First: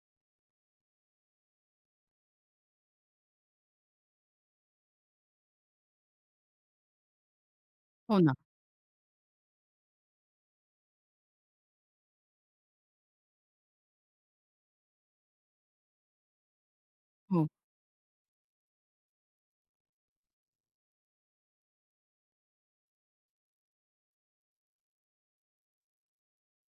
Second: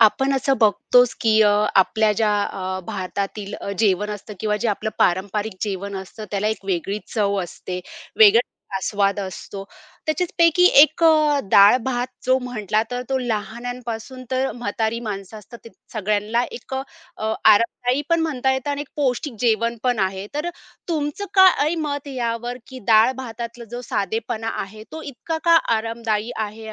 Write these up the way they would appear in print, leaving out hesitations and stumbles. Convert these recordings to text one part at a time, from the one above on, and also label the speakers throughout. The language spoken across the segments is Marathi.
Speaker 1: आपण असं बघतोच, की आपल्या ज्या भारतातील जेवण असतं किंवा जे आपलं पारंपरिक जेवण असतं, त्याला एक वेगळी चव असते,
Speaker 2: हो ना.
Speaker 1: वेगळा आस्वाद असतो. त्याच्याचपैकी एक डाळ-भात जो म्हटला तर तो लहानांपासून तर म्हातारी माणसं असतात, ते सगळ्यांना एक
Speaker 2: हो.
Speaker 1: आरामदायी पण म्हणता येतं आणि एक पौष्टिक जेवण पण आहे. तर तुमचं काय मत यावर, की डाळ-भातातला जो साधेपणा आहे, तो इतका का आरामदायी आहे?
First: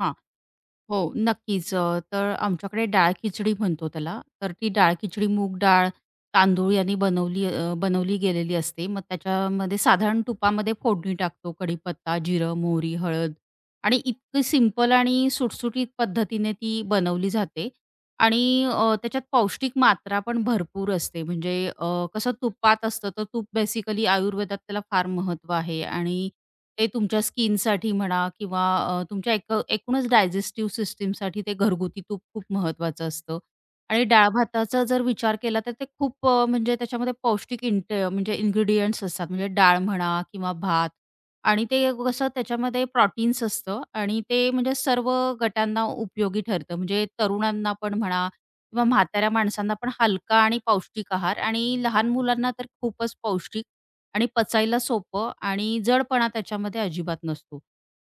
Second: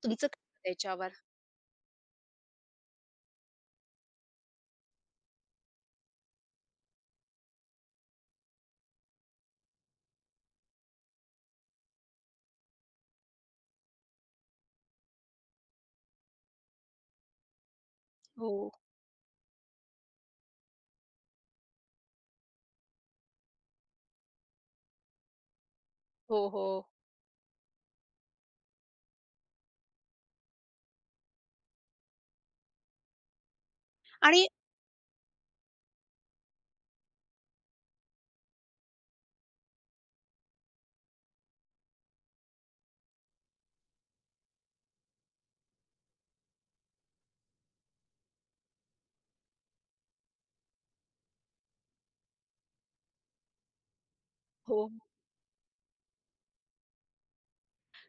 Speaker 2: हां.
Speaker 1: तुमचं काय मत
Speaker 2: हो,
Speaker 1: याच्यावर?
Speaker 2: नक्कीच. तर आमच्याकडे डाळ खिचडी म्हणतो त्याला. तर ती डाळ खिचडी मूग डाळ, तांदूळ यांनी बनवली गेलेली असते. मग त्याच्यामध्ये साधारण तुपामध्ये फोडणी टाकतो. कढीपत्ता, जिरं, मोहरी, हळद आणि इतकी सिंपल आणि सुटसुटीत पद्धतीने ती बनवली जाते आणि
Speaker 1: हो.
Speaker 2: त्याच्यात पौष्टिक मात्रा पण भरपूर असते. म्हणजे कसं तुपात असतं, तर तूप बेसिकली आयुर्वेदात त्याला फार महत्त्व आहे आणि
Speaker 1: हो, हो.
Speaker 2: ते तुमच्या स्किनसाठी म्हणा किंवा तुमच्या एकूणच डायजेस्टिव्ह सिस्टीमसाठी ते घरगुती तूप खूप महत्वाचं असतं. आणि डाळ
Speaker 1: आणि
Speaker 2: भाताचा जर विचार केला तर ते खूप म्हणजे त्याच्यामध्ये पौष्टिक म्हणजे इन्ग्रीडियंट्स असतात. म्हणजे डाळ म्हणा किंवा भात आणि ते कसं त्याच्यामध्ये प्रोटीन्स असतं आणि ते म्हणजे सर्व गटांना उपयोगी ठरतं. म्हणजे तरुणांना पण म्हणा किंवा म्हाताऱ्या माणसांना पण हलका आणि पौष्टिक आहार आणि लहान मुलांना तर खूपच पौष्टिक आणि पचायला
Speaker 1: हो.
Speaker 2: सोपं आणि जडपणा त्याच्यामध्ये अजिबात नसतो.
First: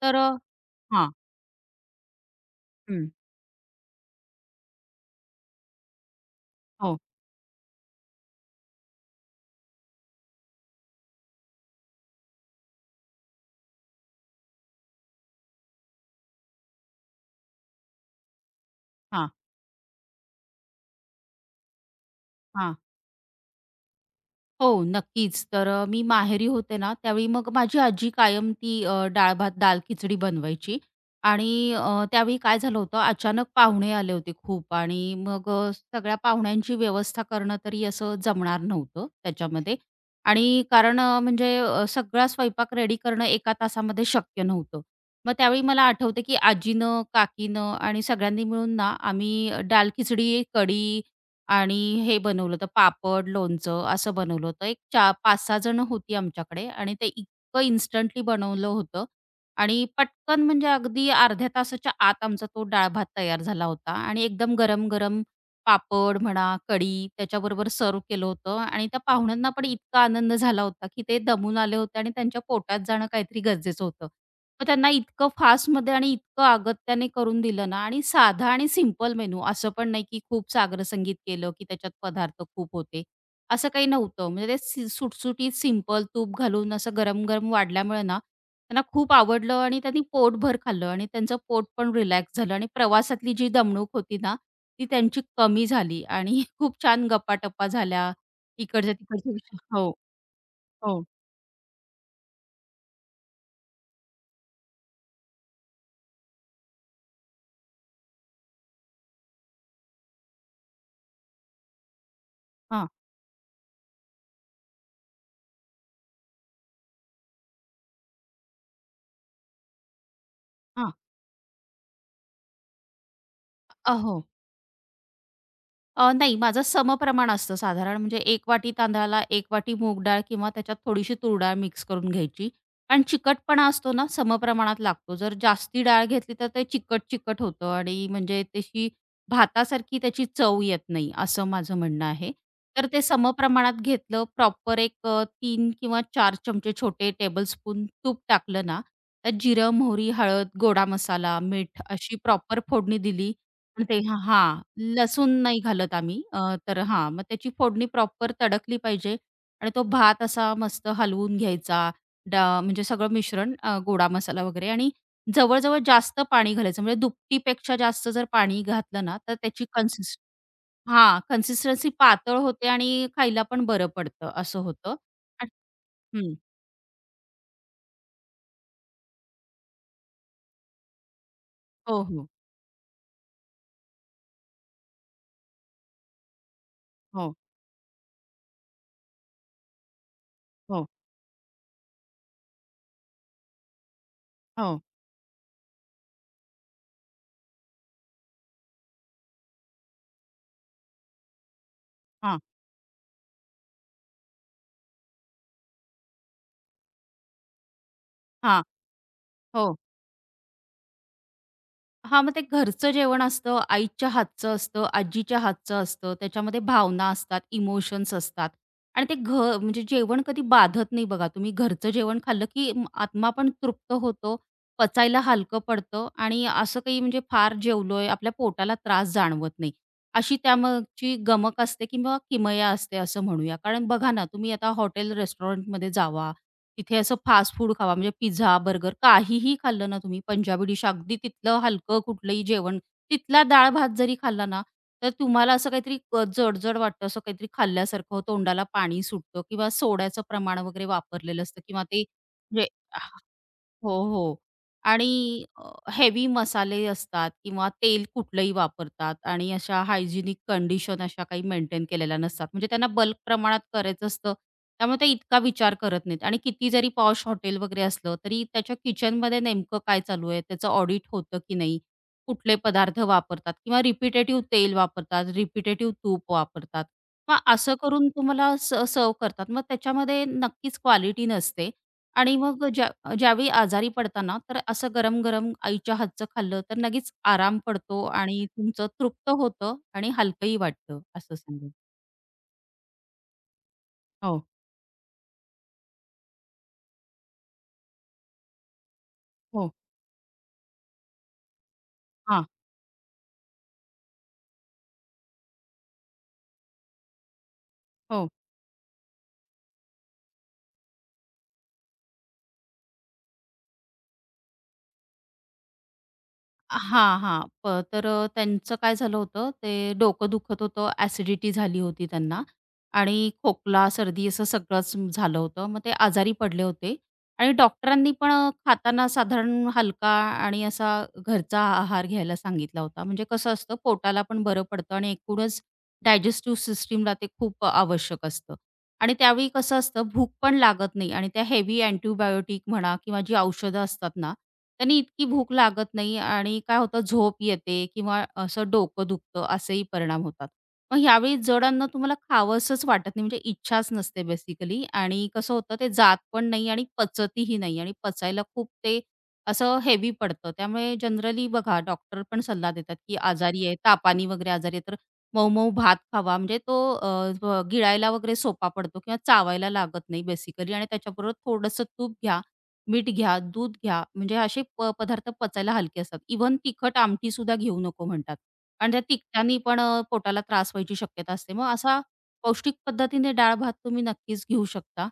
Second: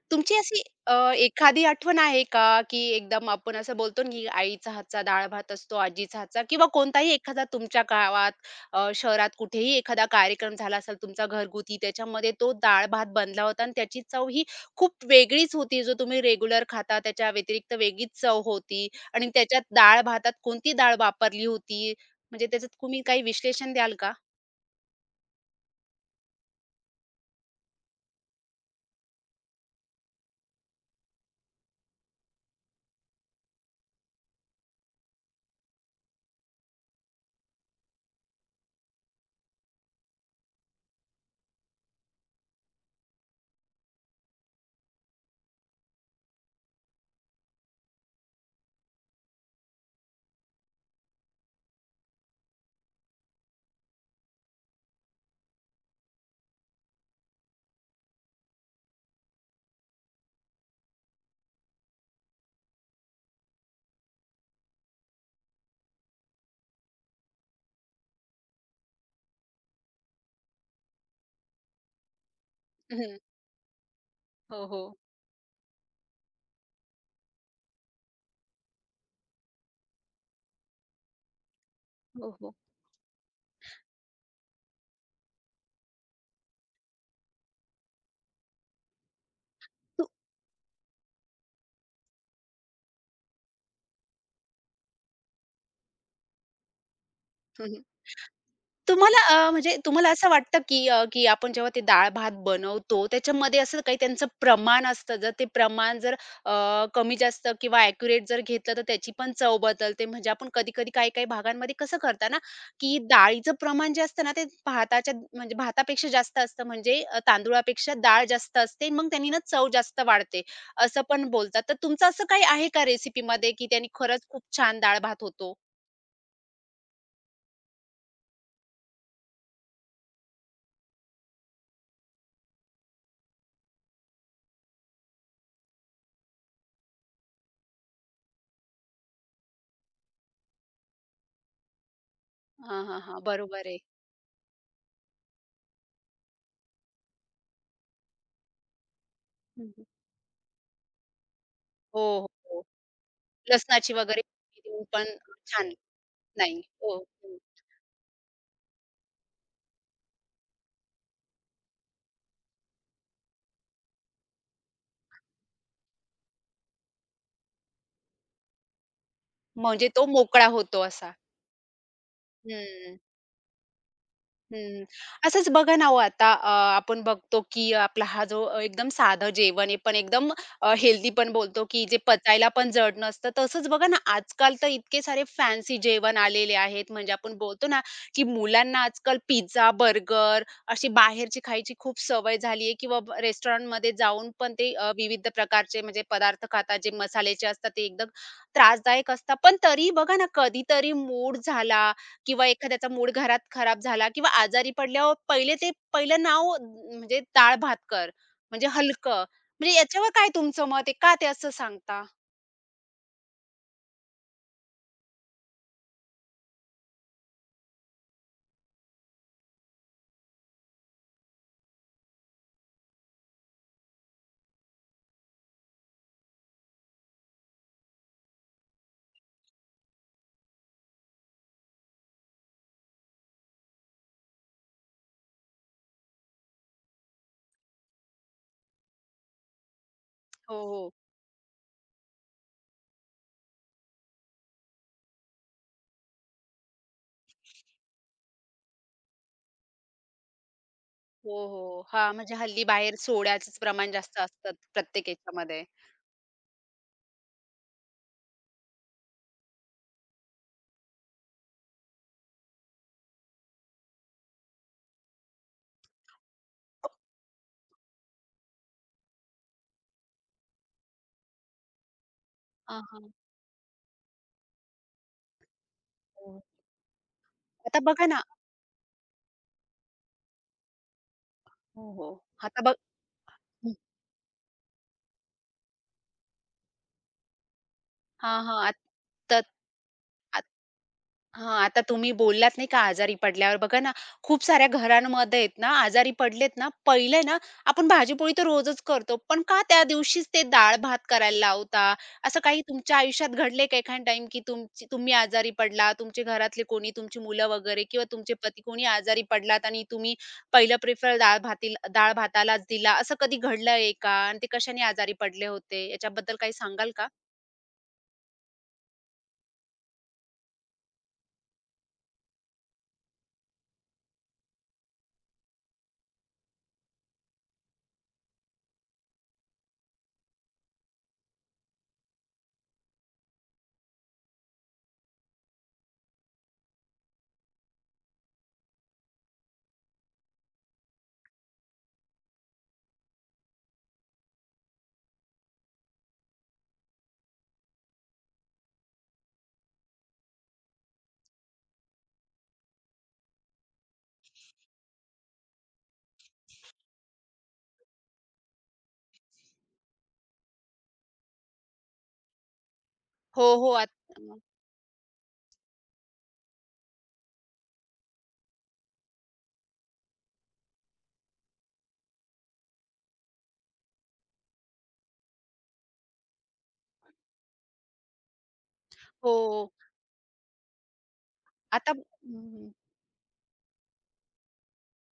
Speaker 2: तर अ
Speaker 1: तुमची अशी
Speaker 2: हां.
Speaker 1: एखादी आठवण आहे का, की
Speaker 2: हं.
Speaker 1: एकदम आपण असं बोलतो ना, की आईचा हातचा डाळ-भात असतो, आजीचा हातचा किंवा
Speaker 2: हो.
Speaker 1: कोणताही एखादा तुमच्या गावात, शहरात कुठेही एखादा कार्यक्रम झाला असेल तुमचा घरगुती, त्याच्यामध्ये तो डाळ-भात बनला होता आणि त्याची चव ही खूप वेगळीच होती, जो तुम्ही रेग्युलर खाता त्याच्या व्यतिरिक्त वेगळीच चव होती आणि
Speaker 2: हां,
Speaker 1: त्याच्यात डाळ-भातात कोणती डाळ वापरली होती? म्हणजे त्याच्यात
Speaker 2: हां.
Speaker 1: तुम्ही काही विश्लेषण द्याल का?
Speaker 2: हो, नक्कीच. मी माहेरी होते ना, त्यावेळी मग माझी आजी कायम ती डाळ भात, दाल खिचडी बनवायची आणि त्यावेळी काय झालं होतं, अचानक पाहुणे आले होते खूप आणि मग सगळ्या पाहुण्यांची व्यवस्था करणं तरी असं जमणार नव्हतं त्याच्यामध्ये आणि कारण म्हणजे सगळा स्वयंपाक रेडी करणं एका तासामध्ये शक्य नव्हतं. मग त्यावेळी मला आठवतं, की आजीनं, काकीनं आणि सगळ्यांनी मिळून ना, आम्ही डाल खिचडी, कढी आणि हे बनवलं होतं पापड, लोणचं असं बनवलं होतं. एक चा 5-6 जण होती आमच्याकडे आणि ते इतकं इन्स्टंटली बनवलं होतं आणि पटकन म्हणजे अगदी अर्ध्या तासाच्या आत आमचा तो डाळ-भात तयार झाला होता आणि एकदम गरम-गरम पापड म्हणा, कढी त्याच्याबरोबर सर्व्ह केलं होतं आणि त्या पाहुण्यांना पण इतका आनंद झाला होता, की ते दमून आले होते आणि त्यांच्या पोटात जाणं
Speaker 1: हं.
Speaker 2: काहीतरी गरजेचं होतं.
Speaker 1: हो,
Speaker 2: मग त्यांना
Speaker 1: हो.
Speaker 2: इतकं फास्टमध्ये आणि इतकं अगत्याने करून दिलं ना आणि साधा आणि सिंपल मेनू असं पण नाही, की खूप सागर संगीत केलं, की त्याच्यात
Speaker 1: हो,
Speaker 2: पदार्थ
Speaker 1: हो.
Speaker 2: खूप होते. असं काही नव्हतं. म्हणजे ते सुटसुटीत सिंपल तूप घालून असं गरम-गरम वाढल्यामुळे ना, त्यांना खूप आवडलं आणि त्यांनी
Speaker 1: तू
Speaker 2: पोटभर खाल्लं आणि त्यांचं पोट पण रिलॅक्स झालं आणि प्रवासातली जी दमणूक होती ना, ती त्यांची कमी झाली आणि खूप छान गप्पा-टप्पा झाल्या.
Speaker 1: तुम्हाला
Speaker 2: इकडच्या-तिकडच्या विषयी
Speaker 1: म्हणजे
Speaker 2: हो,
Speaker 1: तुम्हाला असं वाटतं की
Speaker 2: हो.
Speaker 1: की आपण जेव्हा ते डाळ-भात बनवतो, त्याच्यामध्ये असं काही त्यांचं प्रमाण असतं. जर ते प्रमाण जर अ, कमी-जास्त किंवा ॲक्युरेट जर घेतलं, तर त्याची पण चव बदलते. म्हणजे आपण कधी-कधी काही-काही भागांमध्ये कसं करतात ना,
Speaker 2: हां,
Speaker 1: की डाळीचं प्रमाण जे असतं ना, ते भाताच्या म्हणजे भातापेक्षा जास्त असतं. म्हणजे तांदुळापेक्षा डाळ जास्त असते. मग त्यांनी ना चव जास्त वाढते,
Speaker 2: हां.
Speaker 1: असं पण बोलतात. तर तुमचं असं काही आहे का रेसिपीमध्ये, की त्यांनी खरंच
Speaker 2: हो.
Speaker 1: खूप छान डाळ-भात होतो?
Speaker 2: नाही, माझं समप्रमाण असतं साधारण म्हणजे 1 वाटी तांदळाला एक वाटी मूग डाळ किंवा त्याच्यात थोडीशी तूर डाळ मिक्स करून घ्यायची. आणि चिकटपणा असतो ना, समप्रमाणात लागतो. जर जास्ती डाळ घेतली तर ते चिकट-चिकट होतं आणि म्हणजे तशी भातासारखी त्याची चव येत नाही, असं माझं म्हणणं आहे.
Speaker 1: हां,
Speaker 2: तर
Speaker 1: हां,
Speaker 2: ते
Speaker 1: हां. बरोबर
Speaker 2: समप्रमाणात
Speaker 1: आहे.
Speaker 2: घेतलं, प्रॉपर 3 किंवा 4 चमचे छोटे टेबलस्पून तूप टाकलं ना, त्यात जिरं, मोहरी, हळद, गोडा मसाला, मीठ
Speaker 1: हो,
Speaker 2: अशी
Speaker 1: हो,
Speaker 2: प्रॉपर
Speaker 1: हो.
Speaker 2: फोडणी दिली पण
Speaker 1: लसणाची
Speaker 2: ते हां,
Speaker 1: वगैरे फोडणी
Speaker 2: हां.
Speaker 1: देऊन पण
Speaker 2: लसूण नाही
Speaker 1: छान
Speaker 2: घालत आम्ही.
Speaker 1: नाही.
Speaker 2: तर
Speaker 1: हो,
Speaker 2: हां, मग
Speaker 1: हो.
Speaker 2: त्याची फोडणी प्रॉपर तडकली पाहिजे आणि तो भात असा मस्त हलवून घ्यायचा. म्हणजे सगळं मिश्रण गोडा मसाला वगैरे आणि जवळ-जवळ जास्त पाणी घालायचं. म्हणजे दुपटीपेक्षा जास्त जर पाणी घातलं ना, तर त्याची
Speaker 1: म्हणजे तो मोकळा होतो असा.
Speaker 2: हां, कन्सिस्टन्सी पातळ होते आणि
Speaker 1: हं.
Speaker 2: खायला पण बरं पडतं, असं
Speaker 1: हं.
Speaker 2: होतं.
Speaker 1: असंच
Speaker 2: आणि
Speaker 1: बघा ना हो आता
Speaker 2: हं.
Speaker 1: आपण बघतो, की आपला हा जो एकदम साधं जेवण आहे, पण एकदम हेल्दी पण बोलतो, की जे
Speaker 2: हो, हो.
Speaker 1: पचायला पण जड नसतं. तसंच बघा ना, आजकाल तर इतके सारे फॅन्सी जेवण आलेले आहेत. म्हणजे
Speaker 2: हो,
Speaker 1: आपण बोलतो ना, की मुलांना आजकाल पिझ्झा, बर्गर अशी
Speaker 2: हो,
Speaker 1: बाहेरची खायची खूप सवय झाली आहे किंवा ब रेस्टॉरंटमध्ये जाऊन पण ते
Speaker 2: हो.
Speaker 1: विविध प्रकारचे म्हणजे पदार्थ खातात, जे मसाल्याचे असतात, ते एकदम त्रासदायक असतात. पण तरी बघा ना, कधीतरी मूड झाला
Speaker 2: हां,
Speaker 1: किंवा एखाद्याचा मूड घरात खराब झाला किंवा आजारी पडल्यावर पहिले ते म्हणजे डाळ-भात कर,
Speaker 2: हां.
Speaker 1: म्हणजे हलकं. म्हणजे
Speaker 2: हो.
Speaker 1: याच्यावर काय तुमचं मत आहे? का ते असं सांगता?
Speaker 2: हां, मग ते घरचं जेवण असतं, आईच्या हातचं असतं, आजीच्या हातचं असतं. त्याच्यामध्ये भावना असतात, इमोशन्स असतात आणि ते घ म्हणजे जेवण कधी बाधत नाही बघा. तुम्ही घरचं जेवण खाल्लं, की आत्मा पण तृप्त होतो, पचायला हलकं पडतं आणि असं काही म्हणजे फार जेवलोय, आपल्या पोटाला त्रास जाणवत नाही. अशी त्यामागची गमक असते किंवा किमया असते असं म्हणूया. कारण बघा ना, तुम्ही आता हॉटेल रेस्टॉरंटमध्ये जावा तिथे असं फास्ट फूड खावा म्हणजे पिझ्झा, बर्गर काहीही खाल्लं ना तुम्ही
Speaker 1: हो,
Speaker 2: पंजाबी डिश
Speaker 1: हो.
Speaker 2: अगदी तिथलं हलकं कुठलंही जेवण, तिथला डाळ-भात जरी खाल्ला ना, तर तुम्हाला असं काहीतरी जड-जड वाटतं, असं काहीतरी खाल्ल्यासारखं तोंडाला पाणी सुटतं किंवा सोड्याचं प्रमाण वगैरे
Speaker 1: हो,
Speaker 2: वापरलेलं
Speaker 1: हो.
Speaker 2: असतं किंवा ते
Speaker 1: हां, म्हणजे हल्ली
Speaker 2: म्हणजे
Speaker 1: बाहेर सोड्याचंच
Speaker 2: हो,
Speaker 1: प्रमाण जास्त
Speaker 2: हो.
Speaker 1: असतं
Speaker 2: आणि
Speaker 1: प्रत्येक याच्यामध्ये.
Speaker 2: हेवी मसाले असतात किंवा तेल कुठलंही वापरतात आणि अशा हायजिनिक कंडिशन अशा काही मेंटेन केलेल्या नसतात. म्हणजे त्यांना बल्क प्रमाणात करायचं असतं. त्यामुळे ते इतका विचार करत नाहीत आणि किती जरी पॉश हॉटेल वगैरे असलं, तरी त्याच्या किचनमध्ये नेमकं काय चालू आहे, त्याचं ऑडिट होतं की नाही, कुठले
Speaker 1: हां,
Speaker 2: पदार्थ
Speaker 1: हां.
Speaker 2: वापरतात किंवा रिपिटेटिव्ह तेल वापरतात, रिपिटेटिव्ह तूप
Speaker 1: हो.
Speaker 2: वापरतात. मग असं
Speaker 1: आता बघा
Speaker 2: करून
Speaker 1: ना
Speaker 2: तुम्हाला स करतात. मग त्याच्यामध्ये नक्कीच क्वालिटी नसते
Speaker 1: हो, हो.
Speaker 2: आणि
Speaker 1: आता
Speaker 2: मग
Speaker 1: बघ
Speaker 2: ज्यावेळी
Speaker 1: हं.
Speaker 2: आजारी पडता ना, तर असं गरम-गरम आईच्या हातचं खाल्लं तर लगेच आराम पडतो
Speaker 1: हां,
Speaker 2: आणि
Speaker 1: हां.
Speaker 2: तुमचं तृप्त होतं आणि हलकंही वाटतं असं
Speaker 1: हां,
Speaker 2: सांगेन.
Speaker 1: आता तुम्ही बोललात नाही का आजारी पडल्यावर बघा ना, खूप
Speaker 2: हो,
Speaker 1: साऱ्या घरांमध्ये आहेत ना, आजारी पडलेत ना, पहिले ना आपण भाजी-पोळी तर रोजच करतो. पण का
Speaker 2: हो.
Speaker 1: त्या दिवशीच ते डाळ-भात करायला लावता? असं
Speaker 2: हां.
Speaker 1: काही तुमच्या आयुष्यात घडलंय का एखादा टाईम, की तुमची तुम्ही आजारी पडलात, तुमचे घरातले कोणी, तुमची मुलं वगैरे किंवा
Speaker 2: हो
Speaker 1: तुमचे पती कोणी आजारी पडलात आणि तुम्ही पहिलं प्रिफर डाळ-भातालाच दिला, असं कधी घडलंय का? आणि ते कशाने आजारी पडले होते? याच्याबद्दल काही सांगाल का?
Speaker 2: हां, हां. तर त्यांचं काय झालं होतं, ते डोकं दुखत होतं, ॲसिडिटी झाली होती त्यांना आणि खोकला, सर्दी असं सगळंच झालं होतं. मग ते आजारी पडले होते आणि डॉक्टरांनी पण खाताना साधारण हलका आणि असा घरचा आहार घ्यायला सांगितला होता. म्हणजे कसं असतं पोटाला पण बरं पडतं आणि एकूणच डायजेस्टिव्ह सिस्टमला ते खूप आवश्यक असतं. आणि त्यावेळी कसं असतं भूक पण लागत नाही आणि त्या हेवी अँटीबायोटिक म्हणा किंवा जी औषधं असतात ना त्यांनी इतकी भूक लागत नाही आणि काय होतं झोप येते किंवा असं डोकं दुखतं असेही परिणाम होतात मग ह्यावेळी जड अन्न तुम्हाला खावंसंच वाटत नाही म्हणजे इच्छाच नसते बेसिकली आणि कसं होतं ते जात पण नाही आणि पचतही नाही आणि पचायला खूप ते असं हेवी पडतं त्यामुळे जनरली बघा डॉक्टर पण सल्ला देतात की
Speaker 1: हो,
Speaker 2: आजारी
Speaker 1: हो.
Speaker 2: आहे तापानी वगैरे आजारी आहे मऊ-मऊ भात खावा म्हणजे तो अ, ब गिळायला वगैरे सोपा पडतो किंवा चावायला लागत नाही बेसिकली आणि त्याच्याबरोबर थोडंसं तूप घ्या, मीठ घ्या, दूध घ्या, म्हणजे असे पदार्थ पचायला हलके असतात. इव्हन तिखट आमटी सुद्धा घेऊ नको म्हणतात. आणि त्या
Speaker 1: हो.
Speaker 2: तिखटानी पण पोटाला त्रास व्हायची शक्यता असते. मग
Speaker 1: आता
Speaker 2: असा
Speaker 1: हं.
Speaker 2: पौष्टिक पद्धतीने डाळ भात तुम्ही नक्कीच घेऊ शकता.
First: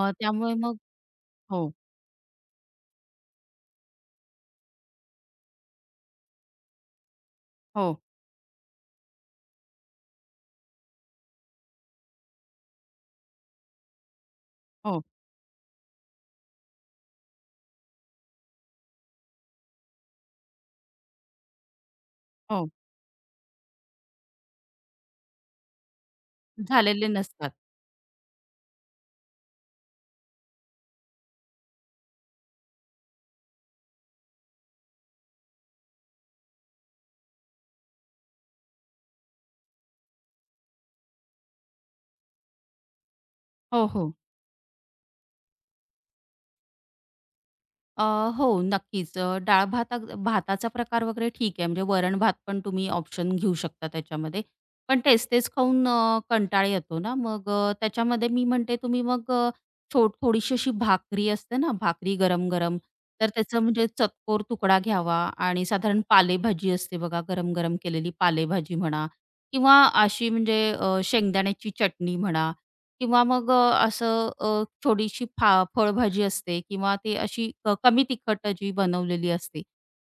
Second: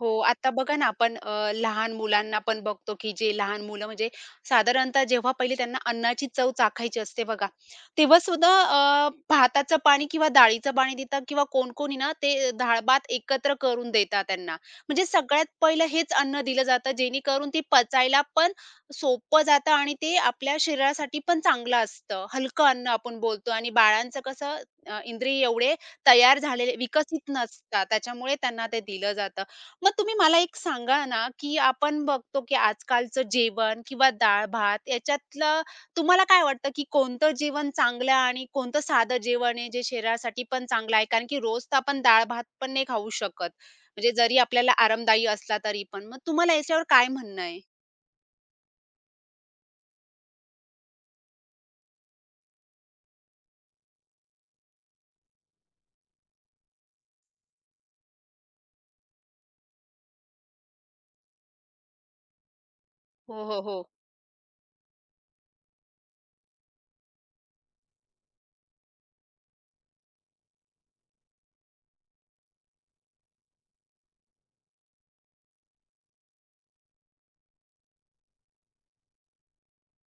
Speaker 1: हो, आता
Speaker 2: त्यामुळे
Speaker 1: बघा
Speaker 2: मग
Speaker 1: ना आपण
Speaker 2: हो,
Speaker 1: लहान मुलांना पण बघतो, की जे लहान मुलं म्हणजे साधारणतः जेव्हा पहिले त्यांना अन्नाची चव चाखायची असते बघा,
Speaker 2: हो,
Speaker 1: तेव्हा सुद्धा भाताचं पाणी किंवा डाळीचं पाणी देतात किंवा कोण-कोणी ना ते डाळ-भात एकत्र करून देतात त्यांना.
Speaker 2: हो,
Speaker 1: म्हणजे सगळ्यात पहिलं हेच अन्न दिलं जातं जेणेकरून ते पचायला पण सोपं जातं आणि ते आपल्या शरीरासाठी पण चांगलं असतं. हलकं
Speaker 2: हो.
Speaker 1: अन्न आपण बोलतो आणि बाळांचं कसं इंद्रिय एवढे तयार झालेले
Speaker 2: झालेले
Speaker 1: विकसित
Speaker 2: नसतात.
Speaker 1: नसतात त्याच्यामुळे त्यांना ते दिलं जातं. मग तुम्ही मला एक सांगा ना, की आपण बघतो, की आजकालचं जेवण किंवा डाळ-भात याच्यातलं तुम्हाला काय वाटतं, की कोणतं जेवण चांगलं आणि कोणतं साधं जेवण आहे, जे शरीरासाठी पण चांगलं आहे? कारण की रोज तर आपण डाळ-भात पण नाही खाऊ शकत.
Speaker 2: हो,
Speaker 1: म्हणजे
Speaker 2: हो.
Speaker 1: जरी आपल्याला आरामदायी असला तरी पण. मग तुम्हाला याच्यावर काय म्हणणं आहे?
Speaker 2: अ, हो, नक्कीच. डाळ-भात भाताचा प्रकार वगैरे ठीक आहे. म्हणजे वरण-भात पण तुम्ही ऑप्शन घेऊ शकता त्याच्यामध्ये. पण तेच-तेच खाऊन कंटाळा येतो ना, मग त्याच्यामध्ये मी म्हणते तुम्ही मग अ, छोट थोडीशी अशी भाकरी असते ना, भाकरी गरम-गरम, तर
Speaker 1: हो, हो,
Speaker 2: त्याचा
Speaker 1: हो.
Speaker 2: म्हणजे चतकोर तुकडा घ्यावा आणि साधारण पालेभाजी असते बघा, गरम-गरम केलेली पालेभाजी म्हणा किंवा अशी म्हणजे शेंगदाण्याची चटणी म्हणा किंवा मग अ, असं अ, थोडीशी फा फळभाजी असते किंवा ते अशी कमी तिखट जी बनवलेली असते.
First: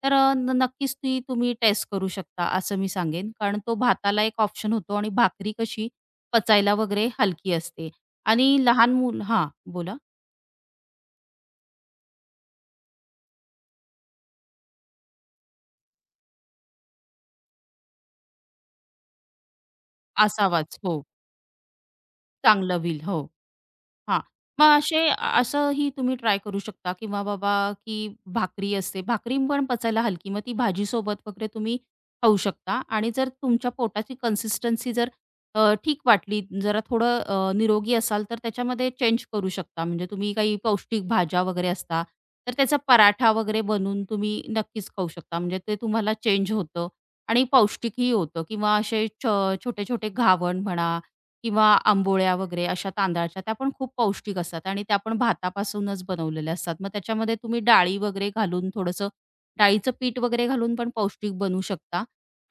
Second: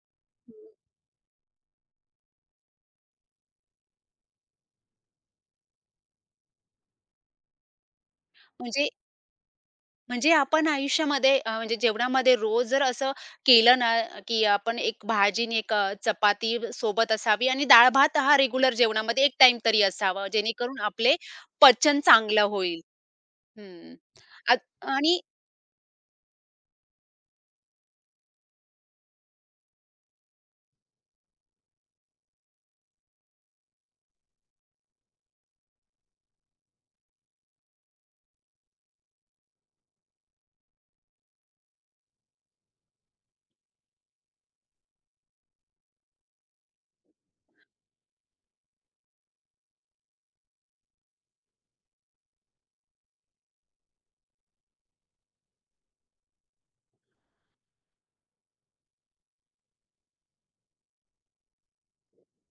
Speaker 2: तर अ, न नक्कीच ती तुम्ही टेस्ट करू शकता असं मी सांगेन. कारण तो भाताला एक ऑप्शन होतो आणि भाकरी कशी पचायला वगैरे हलकी असते आणि
Speaker 1: म्हणजे
Speaker 2: लहान मुल हां, बोला?
Speaker 1: म्हणजे आपण आयुष्यामध्ये म्हणजे जेवणामध्ये रोज जर असं केलं ना, की आपण एक भाजी आणि एक चपाती सोबत असावी आणि डाळ भात हा रेग्युलर जेवणामध्ये एक टाइम तरी असावा,
Speaker 2: असावाच.
Speaker 1: जेणेकरून
Speaker 2: हो,
Speaker 1: आपले पचन चांगलं
Speaker 2: चांगलं
Speaker 1: होईल.
Speaker 2: व्हील. हो.
Speaker 1: हं.
Speaker 2: हां.
Speaker 1: आत
Speaker 2: मग असे
Speaker 1: आणि
Speaker 2: असंही तुम्ही ट्राय करू शकता किंवा बाबा, की भाकरी असते. भाकरी पण पचायला हलकी. मग ती भाजीसोबत वगैरे तुम्ही खाऊ शकता आणि जर तुमच्या पोटाची कन्सिस्टन्सी जर ठीक वाटली, जरा थोडं निरोगी असाल, तर त्याच्यामध्ये चेंज करू शकता. म्हणजे तुम्ही काही पौष्टिक भाज्या वगैरे असता, तर त्याचा पराठा वगैरे बनवून तुम्ही नक्कीच खाऊ शकता. म्हणजे ते तुम्हाला चेंज होतं आणि पौष्टिकही होतं किंवा असे छोटे-छोटे घावण म्हणा किंवा आंबोळ्या वगैरे अशा तांदळाच्या त्या पण खूप पौष्टिक असतात आणि त्या पण भातापासूनच बनवलेल्या असतात. मग त्याच्यामध्ये तुम्ही डाळी वगैरे घालून थोडंसं डाळीचं पीठ वगैरे घालून पण पौष्टिक बनवू शकता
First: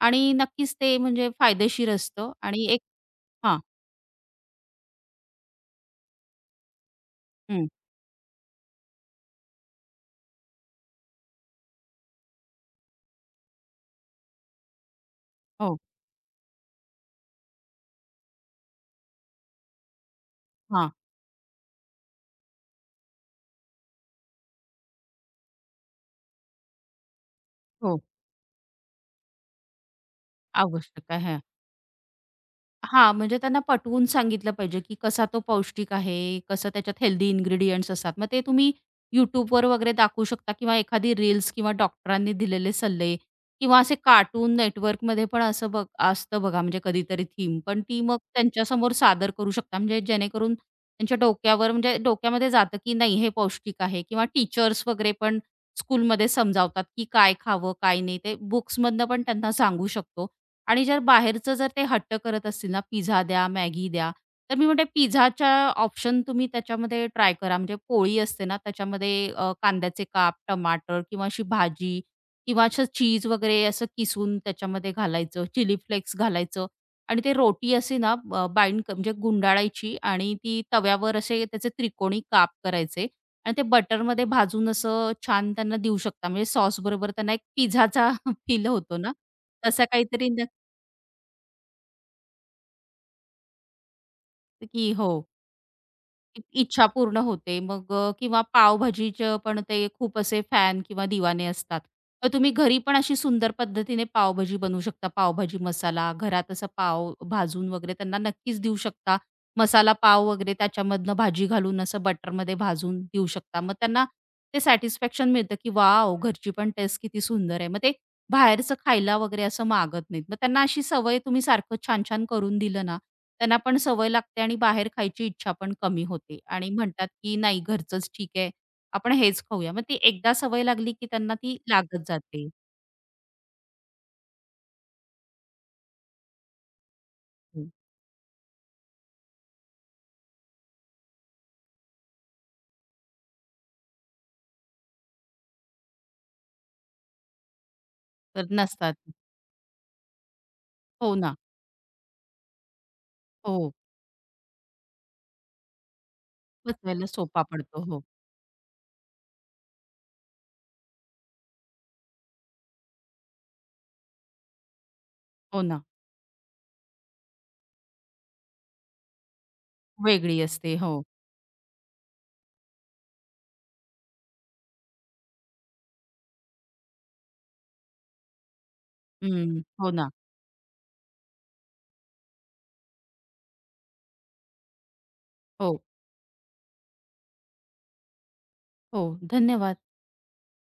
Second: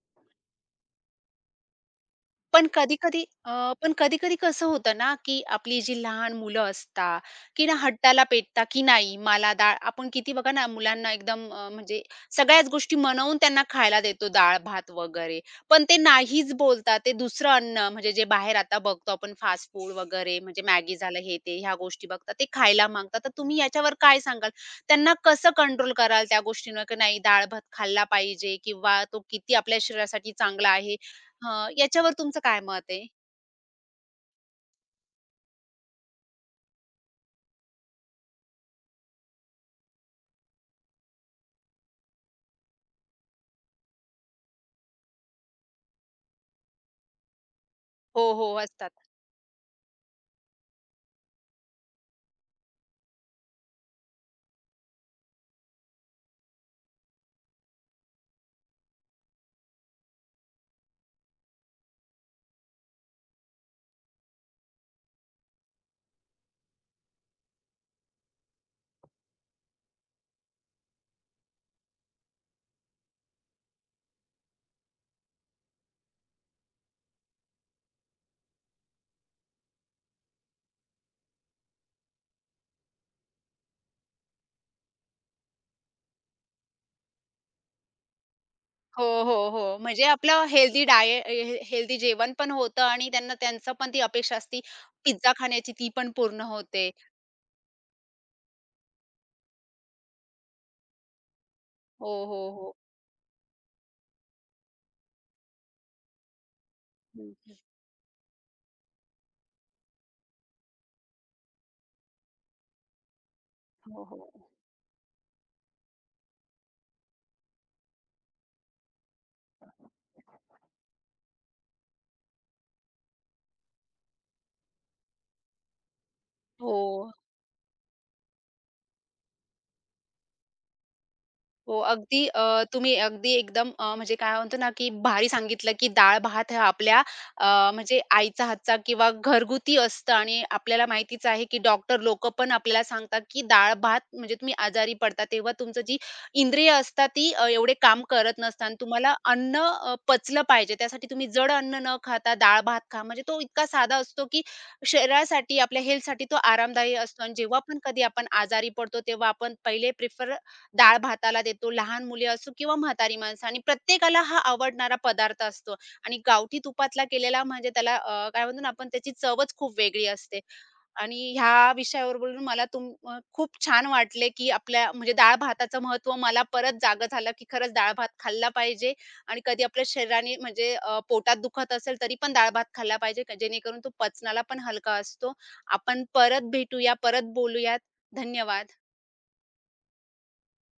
Speaker 2: आणि नक्कीच ते म्हणजे फायदेशीर असतं आणि
Speaker 1: पण
Speaker 2: एक
Speaker 1: कधी-कधी
Speaker 2: हां.
Speaker 1: पण कधी-कधी कसं होतं ना, की आपली जी लहान मुलं असतात, की
Speaker 2: हं.
Speaker 1: ना हट्टाला पेटता, की नाही मला डाळ आपण किती बघा ना मुलांना एकदम म्हणजे सगळ्याच गोष्टी मनवून त्यांना खायला देतो डाळ-भात वगैरे.
Speaker 2: हो.
Speaker 1: पण ते नाहीच बोलतात. ते दुसरं अन्न म्हणजे जे बाहेर आता बघतो आपण फास्ट फूड वगैरे म्हणजे
Speaker 2: हां.
Speaker 1: मॅगी झालं, हे ते ह्या गोष्टी बघतात. ते खायला मागतात. तर तुम्ही याच्यावर काय सांगाल? त्यांना कसं कंट्रोल कराल त्या गोष्टींवर, की नाही डाळ-भात
Speaker 2: हो.
Speaker 1: खाल्ला पाहिजे किंवा तो किती आपल्या शरीरासाठी चांगला आहे
Speaker 2: आवश्यक आहे.
Speaker 1: हां, याच्यावर तुमचं काय मत आहे?
Speaker 2: हां, म्हणजे त्यांना पटवून सांगितलं पाहिजे, की कसा तो पौष्टिक आहे, कसं त्याच्यात हेल्दी इन्ग्रीडियंट्स असतात. मग ते तुम्ही YouTubeवर वगैरे दाखवू शकता किंवा एखादी रील्स किंवा डॉक्टरांनी दिलेले सल्ले किंवा असे कार्टून नेटवर्कमध्ये पण असं बघ असतं बघा, म्हणजे कधीतरी थीम. पण ती मग
Speaker 1: हो, हो. असतात.
Speaker 2: त्यांच्यासमोर सादर करू शकता, म्हणजे जेणेकरून त्यांच्या डोक्यावर म्हणजे डोक्यामध्ये जातं, की नाही हे पौष्टिक आहे किंवा टीचर्स वगैरे पण स्कूलमध्ये समजावतात, की काय खावं, काय नाही. ते बुक्समधनं पण त्यांना सांगू शकतो. आणि जर बाहेरचं जर ते हट्ट करत असतील ना, पिझ्झा द्या, मॅगी द्या, तर मी म्हणते पिझ्झाच्या ऑप्शन तुम्ही त्याच्यामध्ये ट्राय करा. म्हणजे पोळी असते ना, त्याच्यामध्ये कांद्याचे काप, टमाटर किंवा अशी भाजी किंवा असं चीज वगैरे असं किसून त्याच्यामध्ये घालायचं, चिली फ्लेक्स घालायचं आणि ते रोटी असे ना बाइंड म्हणजे गुंडाळायची आणि ती तव्यावर असे त्याचे त्रिकोणी काप करायचे आणि ते बटरमध्ये भाजून असं छान त्यांना देऊ शकता. म्हणजे सॉसबरोबर त्यांना एक पिझ्झाचा फील होतो
Speaker 1: हो,
Speaker 2: ना,
Speaker 1: हो, हो.
Speaker 2: तसा
Speaker 1: म्हणजे
Speaker 2: काहीतरी
Speaker 1: आपलं हेल्दी डाये हे हेल्दी जेवण पण होतं आणि त्यांना त्यांचं पण ती अपेक्षा असती
Speaker 2: की हो,
Speaker 1: पिझ्झा खाण्याची ती पण पूर्ण
Speaker 2: इच्छा
Speaker 1: होते.
Speaker 2: पूर्ण होते. मग किंवा पावभाजीचं पण ते खूप असे फॅन किंवा दिवाने असतात.
Speaker 1: हो,
Speaker 2: तर
Speaker 1: हो,
Speaker 2: तुम्ही
Speaker 1: हो.
Speaker 2: घरी पण अशी सुंदर पद्धतीने पावभाजी बनवू शकता. पावभाजी मसाला घरात असा पाव
Speaker 1: हं.
Speaker 2: भाजून वगैरे त्यांना नक्कीच देऊ शकता. मसाला पाव वगैरे त्याच्यामधनं भाजी घालून असं बटरमध्ये भाजून देऊ शकता. मग
Speaker 1: हो,
Speaker 2: त्यांना
Speaker 1: हो.
Speaker 2: ते सॅटिस्फॅक्शन मिळतं, की "वॉव! घरची पण टेस्ट किती सुंदर आहे." मग ते बाहेरचं खायला वगैरे असं मागत नाहीत. मग त्यांना अशी सवय तुम्ही सारखं छान-छान करून दिलं ना, त्यांना पण सवय लागते आणि बाहेर खायची इच्छा पण कमी होते आणि
Speaker 1: हो.
Speaker 2: म्हणतात, की नाही घरचंच ठीक आहे. आपण हेच खाऊया. मग ती एकदा सवय लागली, की त्यांना ती
Speaker 1: हो,
Speaker 2: लागत
Speaker 1: अगदी
Speaker 2: जाते.
Speaker 1: तुम्ही अगदी एकदम म्हणजे काय म्हणतो ना, की भारी सांगितलं, की डाळ-भात हा आपल्या
Speaker 2: हो,
Speaker 1: म्हणजे आईचा हातचा किंवा घरगुती असतं आणि आपल्याला माहितीच आहे, की डॉक्टर लोकं पण आपल्याला सांगतात, की डाळ-भात म्हणजे तुम्ही आजारी पडता तेव्हा तुमचं जी इंद्रिय असतात ती एवढे काम करत
Speaker 2: तर
Speaker 1: नसतात आणि
Speaker 2: नसतात.
Speaker 1: तुम्हाला अन्न पचलं पाहिजे. त्यासाठी
Speaker 2: हो
Speaker 1: तुम्ही
Speaker 2: ना.
Speaker 1: जड अन्न न खाता डाळ-भात खा. म्हणजे तो इतका
Speaker 2: हो,
Speaker 1: साधा असतो, की शरीरासाठी, आपल्या हेल्थसाठी तो आरामदायी
Speaker 2: पचवायला
Speaker 1: असतो आणि
Speaker 2: सोपा
Speaker 1: जेव्हा पण
Speaker 2: पडतो.
Speaker 1: कधी
Speaker 2: हो,
Speaker 1: आपण आजारी पडतो, तेव्हा आपण पहिले प्रिफर डाळ-भाताला देतो, लहान मुले असो किंवा म्हातारी माणसं आणि प्रत्येकाला हा आवडणारा पदार्थ
Speaker 2: हो
Speaker 1: असतो
Speaker 2: ना.
Speaker 1: आणि गावठी तुपातला केलेला म्हणजे त्याला काय म्हणतो ना आपण त्याची चवच खूप वेगळी
Speaker 2: वेगळी
Speaker 1: असते
Speaker 2: असते. हो.
Speaker 1: आणि ह्या विषयावर बोलून मला खूप छान वाटले, की आपल्या म्हणजे डाळ-भाताचं महत्त्व मला परत जागं झालं, की खरंच डाळ-भात खाल्ला पाहिजे आणि
Speaker 2: हं.
Speaker 1: कधी आपल्या
Speaker 2: हो ना.
Speaker 1: शरीराने म्हणजे पोटात दुखत असेल तरी पण डाळ-भात खाल्ला पाहिजे, जेणेकरून तो पचनाला पण हलका असतो.
Speaker 2: हो,
Speaker 1: आपण परत भेटूया, परत बोलूयात. धन्यवाद.
Speaker 2: हो. धन्यवाद.